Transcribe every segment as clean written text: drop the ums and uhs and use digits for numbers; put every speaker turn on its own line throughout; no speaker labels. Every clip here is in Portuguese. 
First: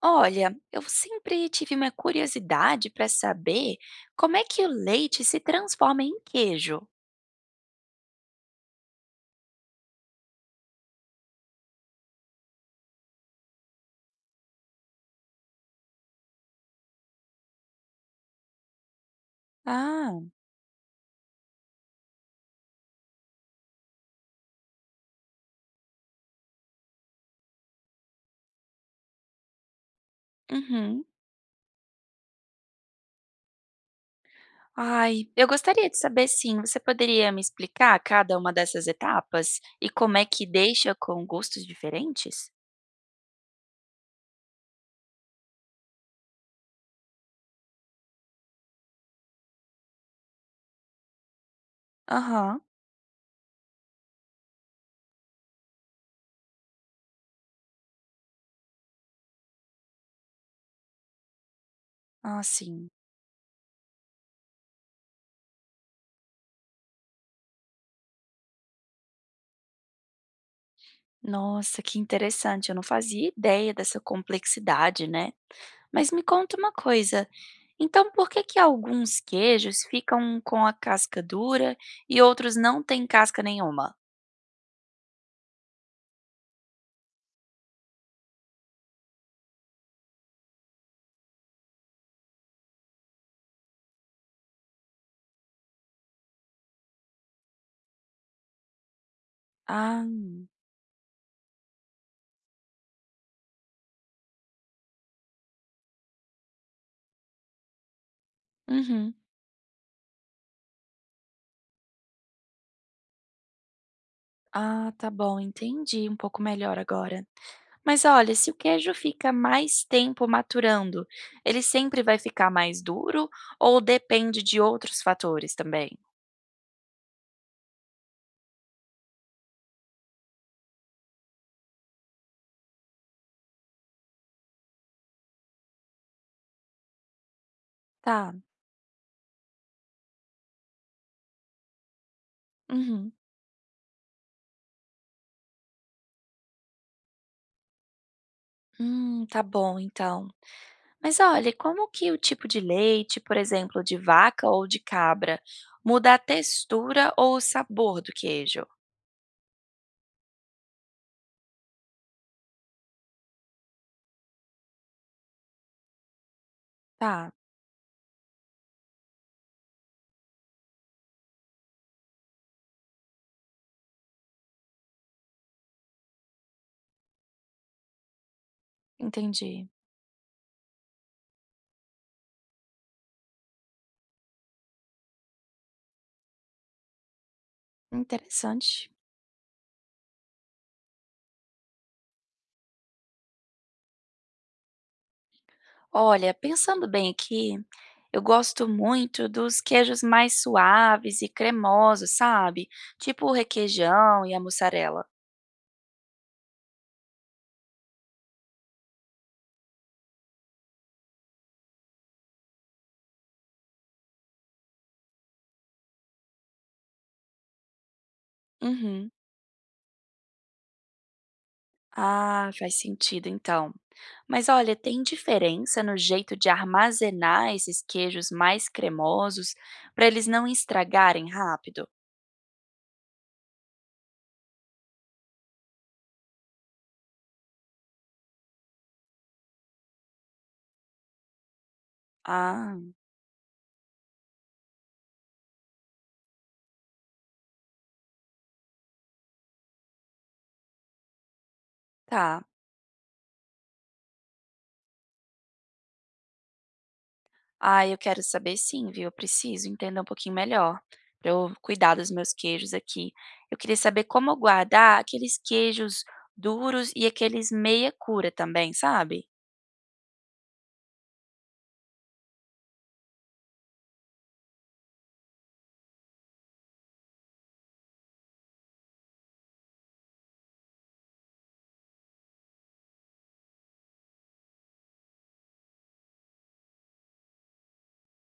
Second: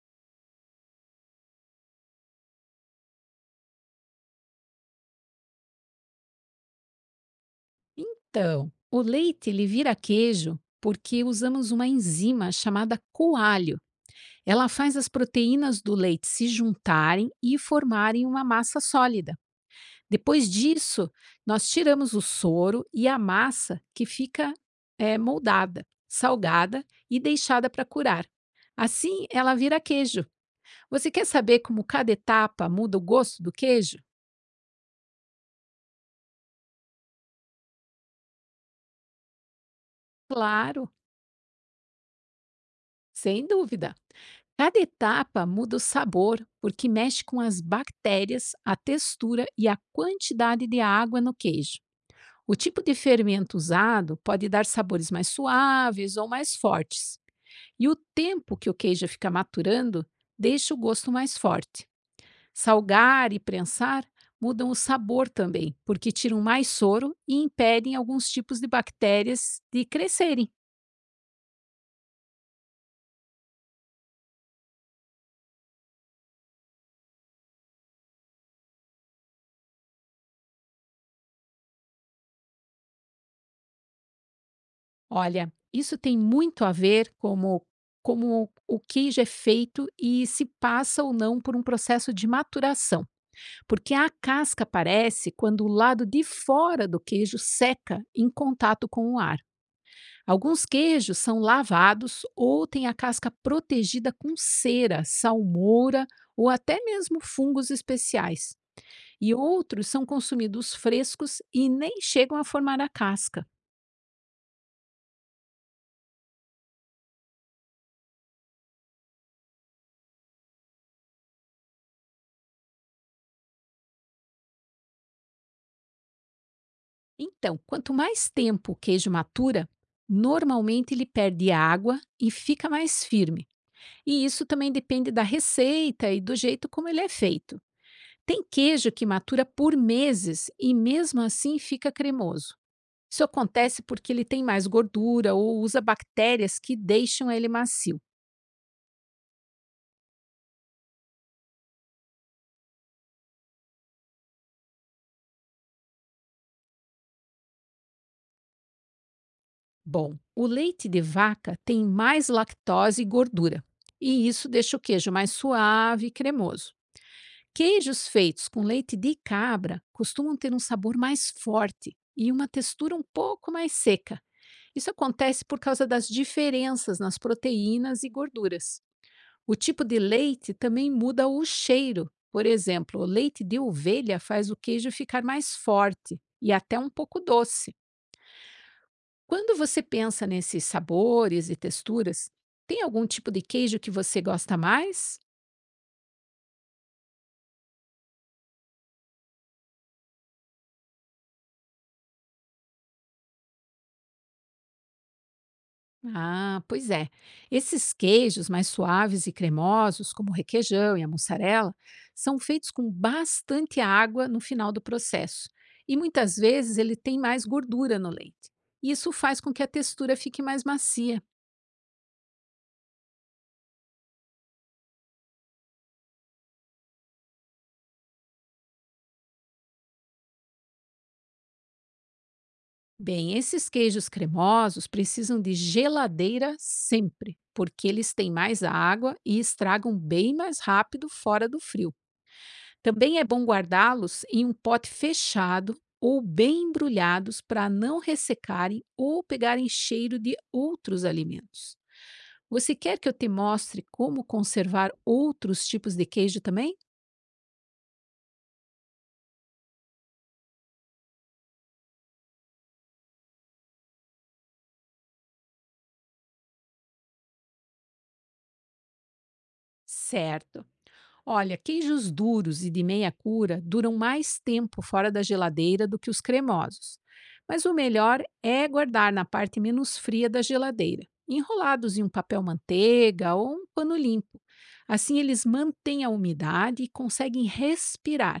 Olha, eu sempre tive uma curiosidade para saber como é que o leite se transforma em queijo.
Então, o leite ele vira queijo porque usamos uma enzima chamada coalho. Ela faz as proteínas do leite se juntarem e formarem uma massa sólida.
Ah.
Depois disso, nós tiramos o soro e a massa que fica moldada, salgada e deixada para curar. Assim, ela vira queijo.
Uhum.
Você quer saber como cada etapa muda o gosto do queijo?
Ai, eu gostaria de saber sim. Você poderia me explicar cada uma dessas etapas e como é que
Claro,
deixa com gostos diferentes?
sem dúvida. Cada etapa muda o sabor, porque mexe com as bactérias, a textura e a quantidade de água no queijo. O
Aham.
tipo de fermento usado pode dar sabores mais suaves ou mais fortes, e o tempo que o queijo fica maturando deixa o gosto mais forte.
Ah, sim.
Salgar e prensar mudam o sabor também, porque tiram mais soro e impedem alguns tipos de bactérias de crescerem.
Nossa, que interessante, eu não fazia ideia dessa complexidade, né. Mas me conta uma coisa, então por que que alguns queijos ficam com a casca dura e outros não têm casca nenhuma?
Olha, isso tem muito a ver como como o queijo é feito e se passa ou não por um processo de maturação, porque a casca aparece quando o lado de fora do queijo seca em contato com o ar.
Ah.
Alguns queijos são lavados ou têm a casca protegida com cera, salmoura ou até mesmo fungos especiais.
Uhum.
E outros são consumidos frescos e nem chegam a formar a casca.
Ah, tá bom, entendi um pouco melhor agora. Mas olha, se o queijo fica mais tempo maturando, ele sempre vai ficar mais duro ou depende de outros fatores também?
Então, quanto mais tempo o queijo matura, normalmente ele perde água e fica mais firme. E isso também depende da receita e do jeito como ele é feito.
Tá.
Tem queijo que matura por meses e mesmo assim fica cremoso.
Uhum.
Isso acontece porque ele tem mais gordura ou usa bactérias que deixam ele macio.
Tá bom então. Mas olha, como que o tipo de leite, por exemplo, de vaca ou de cabra, muda a textura ou o sabor do queijo?
Bom, o leite de vaca tem mais lactose e gordura, e isso deixa o queijo mais suave e cremoso.
Tá,
Queijos feitos com leite de cabra costumam ter um sabor mais forte e uma textura um pouco mais seca. Isso acontece por causa das diferenças nas proteínas e gorduras. O
entendi.
tipo de leite também muda o cheiro. Por exemplo, o leite de ovelha faz o queijo ficar mais forte e até um pouco doce.
Interessante.
Quando você pensa nesses sabores e texturas, tem algum tipo de queijo que você gosta mais?
Olha, pensando bem aqui, eu gosto muito dos queijos mais suaves e cremosos, sabe? Tipo o requeijão e a mussarela.
Ah, pois é. Esses queijos mais suaves e cremosos, como o requeijão e a mussarela, são feitos com bastante água no final do processo. E muitas vezes ele tem mais gordura no leite.
Uhum.
Isso faz com que a textura fique mais macia.
Ah, faz sentido então. Mas olha, tem diferença no jeito de armazenar esses queijos mais cremosos para eles não estragarem rápido?
Bem, esses queijos cremosos precisam de geladeira sempre, porque eles têm mais água e estragam bem mais rápido fora do frio.
Ah,
Também é bom guardá-los em um pote fechado ou bem embrulhados para não ressecarem ou pegarem cheiro de outros alimentos.
tá.
Você quer que eu te mostre como conservar outros tipos de queijo também?
Ah, eu quero saber sim, viu? Eu preciso entender um pouquinho melhor para eu cuidar dos meus queijos aqui. Eu queria saber como guardar aqueles queijos duros e aqueles meia cura também, sabe?
Certo! Olha, queijos duros e de meia cura duram mais tempo fora da geladeira do que os cremosos. Mas o melhor é guardar na parte menos fria da geladeira, enrolados em um papel manteiga ou um pano limpo. Assim eles mantêm a umidade e conseguem respirar.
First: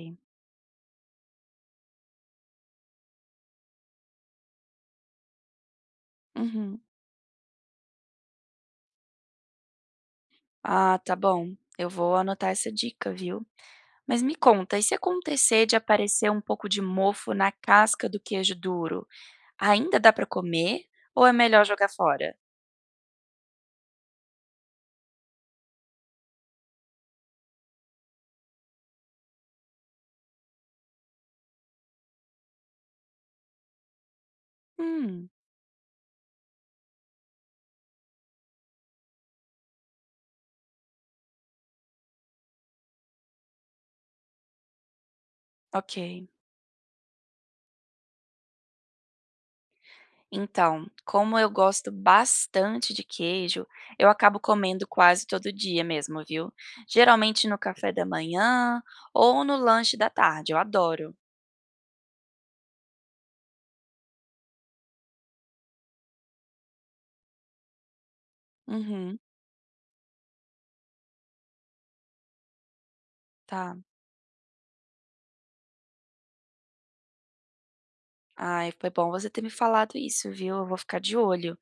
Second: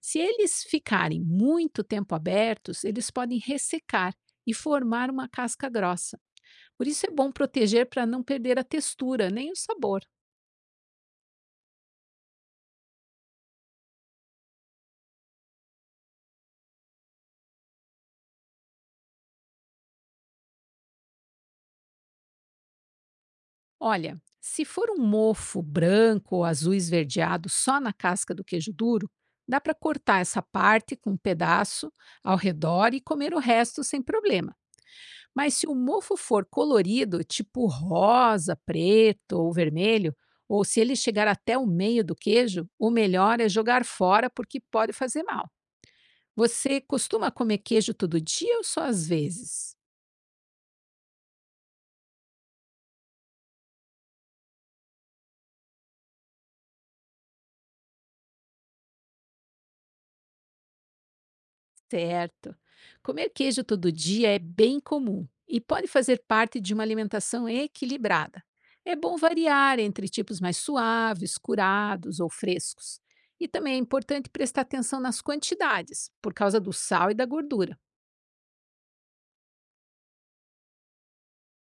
Se eles ficarem muito tempo abertos, eles podem ressecar e formar uma casca grossa.
Uhum.
Por isso é bom proteger para não perder a textura nem o sabor.
Ah, tá bom. Eu vou anotar essa dica, viu? Mas me conta, e se acontecer de aparecer um pouco de mofo na casca do queijo duro, ainda dá para comer ou é melhor jogar fora?
Olha, se for um mofo branco ou azul esverdeado só na casca do queijo duro, dá para cortar essa parte com um pedaço ao redor e comer o resto sem problema.
Hum,
Mas se o mofo for colorido, tipo rosa, preto ou vermelho, ou se ele chegar até o meio do queijo, o melhor é jogar fora porque pode fazer mal.
ok.
Você costuma comer queijo todo dia ou só às vezes?
Então, como eu gosto bastante de queijo, eu acabo comendo quase todo dia mesmo, viu? Geralmente no café da manhã ou no lanche da tarde, eu adoro.
Certo. Comer queijo todo dia é bem comum e pode fazer parte de uma alimentação equilibrada. É bom
Uhum,
variar entre tipos mais suaves, curados ou frescos. E também
tá.
é importante prestar atenção nas quantidades, por causa do sal e da gordura.
Ai, foi bom você ter me falado isso, viu? Eu vou ficar de olho.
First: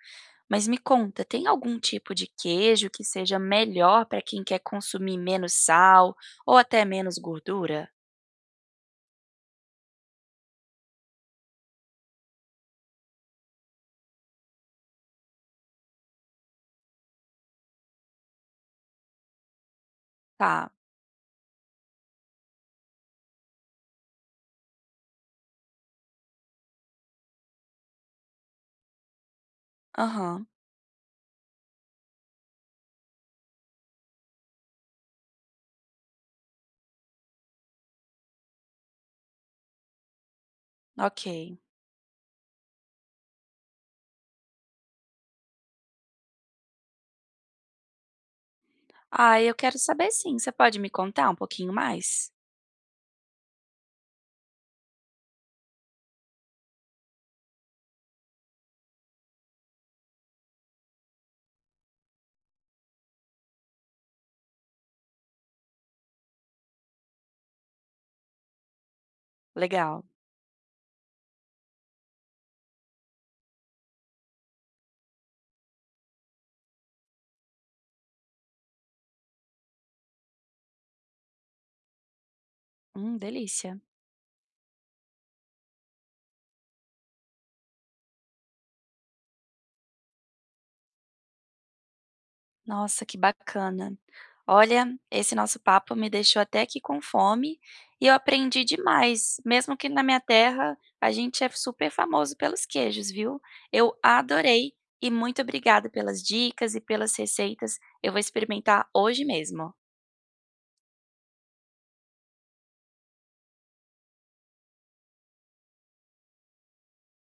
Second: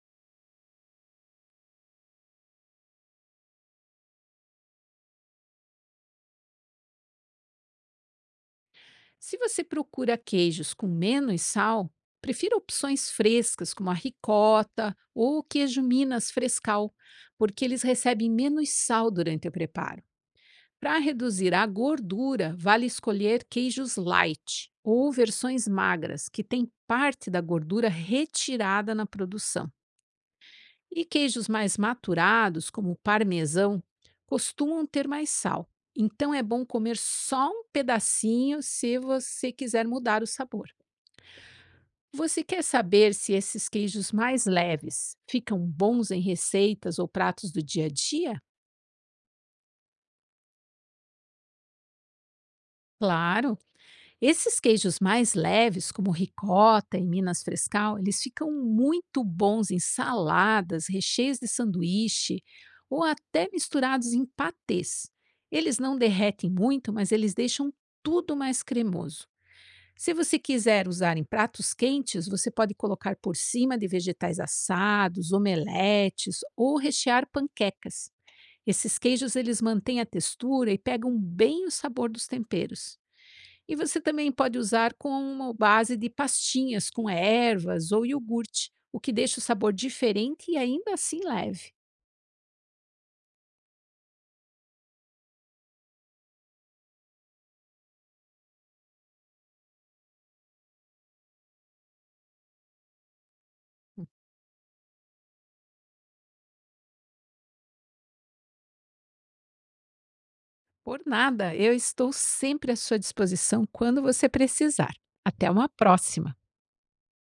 Mas me conta, tem algum tipo de queijo que seja melhor para quem quer consumir menos sal ou até menos gordura?
Se você procura queijos com menos sal, prefira opções frescas, como a ricota ou o queijo Minas frescal, porque eles recebem menos sal durante o preparo.
Tá.
Para reduzir a gordura, vale escolher queijos light ou versões magras, que têm parte da gordura retirada na produção.
Aham.
E queijos mais maturados, como o parmesão, costumam ter mais sal. Então é bom comer só um pedacinho se você quiser mudar o sabor.
Ok.
Você quer saber se esses queijos mais leves ficam bons em receitas ou pratos do dia a dia?
Ah, eu quero saber sim. Você pode me contar um pouquinho mais?
Claro! Esses queijos mais leves, como ricota e minas frescal, eles ficam muito bons em saladas, recheios de sanduíche ou até misturados em patês. Eles não derretem muito, mas eles deixam tudo mais cremoso.
Legal.
Se você quiser usar em pratos quentes, você pode colocar por cima de vegetais assados, omeletes ou rechear panquecas. Esses queijos eles mantêm a textura e pegam bem o sabor dos temperos. E
Delícia.
você também pode usar com uma base de pastinhas com ervas ou iogurte, o que deixa o sabor diferente e ainda assim leve.
Nossa, que bacana. Olha, esse nosso papo me deixou até aqui com fome e eu aprendi demais, mesmo que na minha terra a gente é super famoso pelos queijos, viu? Eu adorei e muito obrigada pelas dicas e pelas receitas. Eu vou experimentar hoje mesmo.
Por nada, eu estou sempre à sua disposição quando você precisar. Até uma próxima!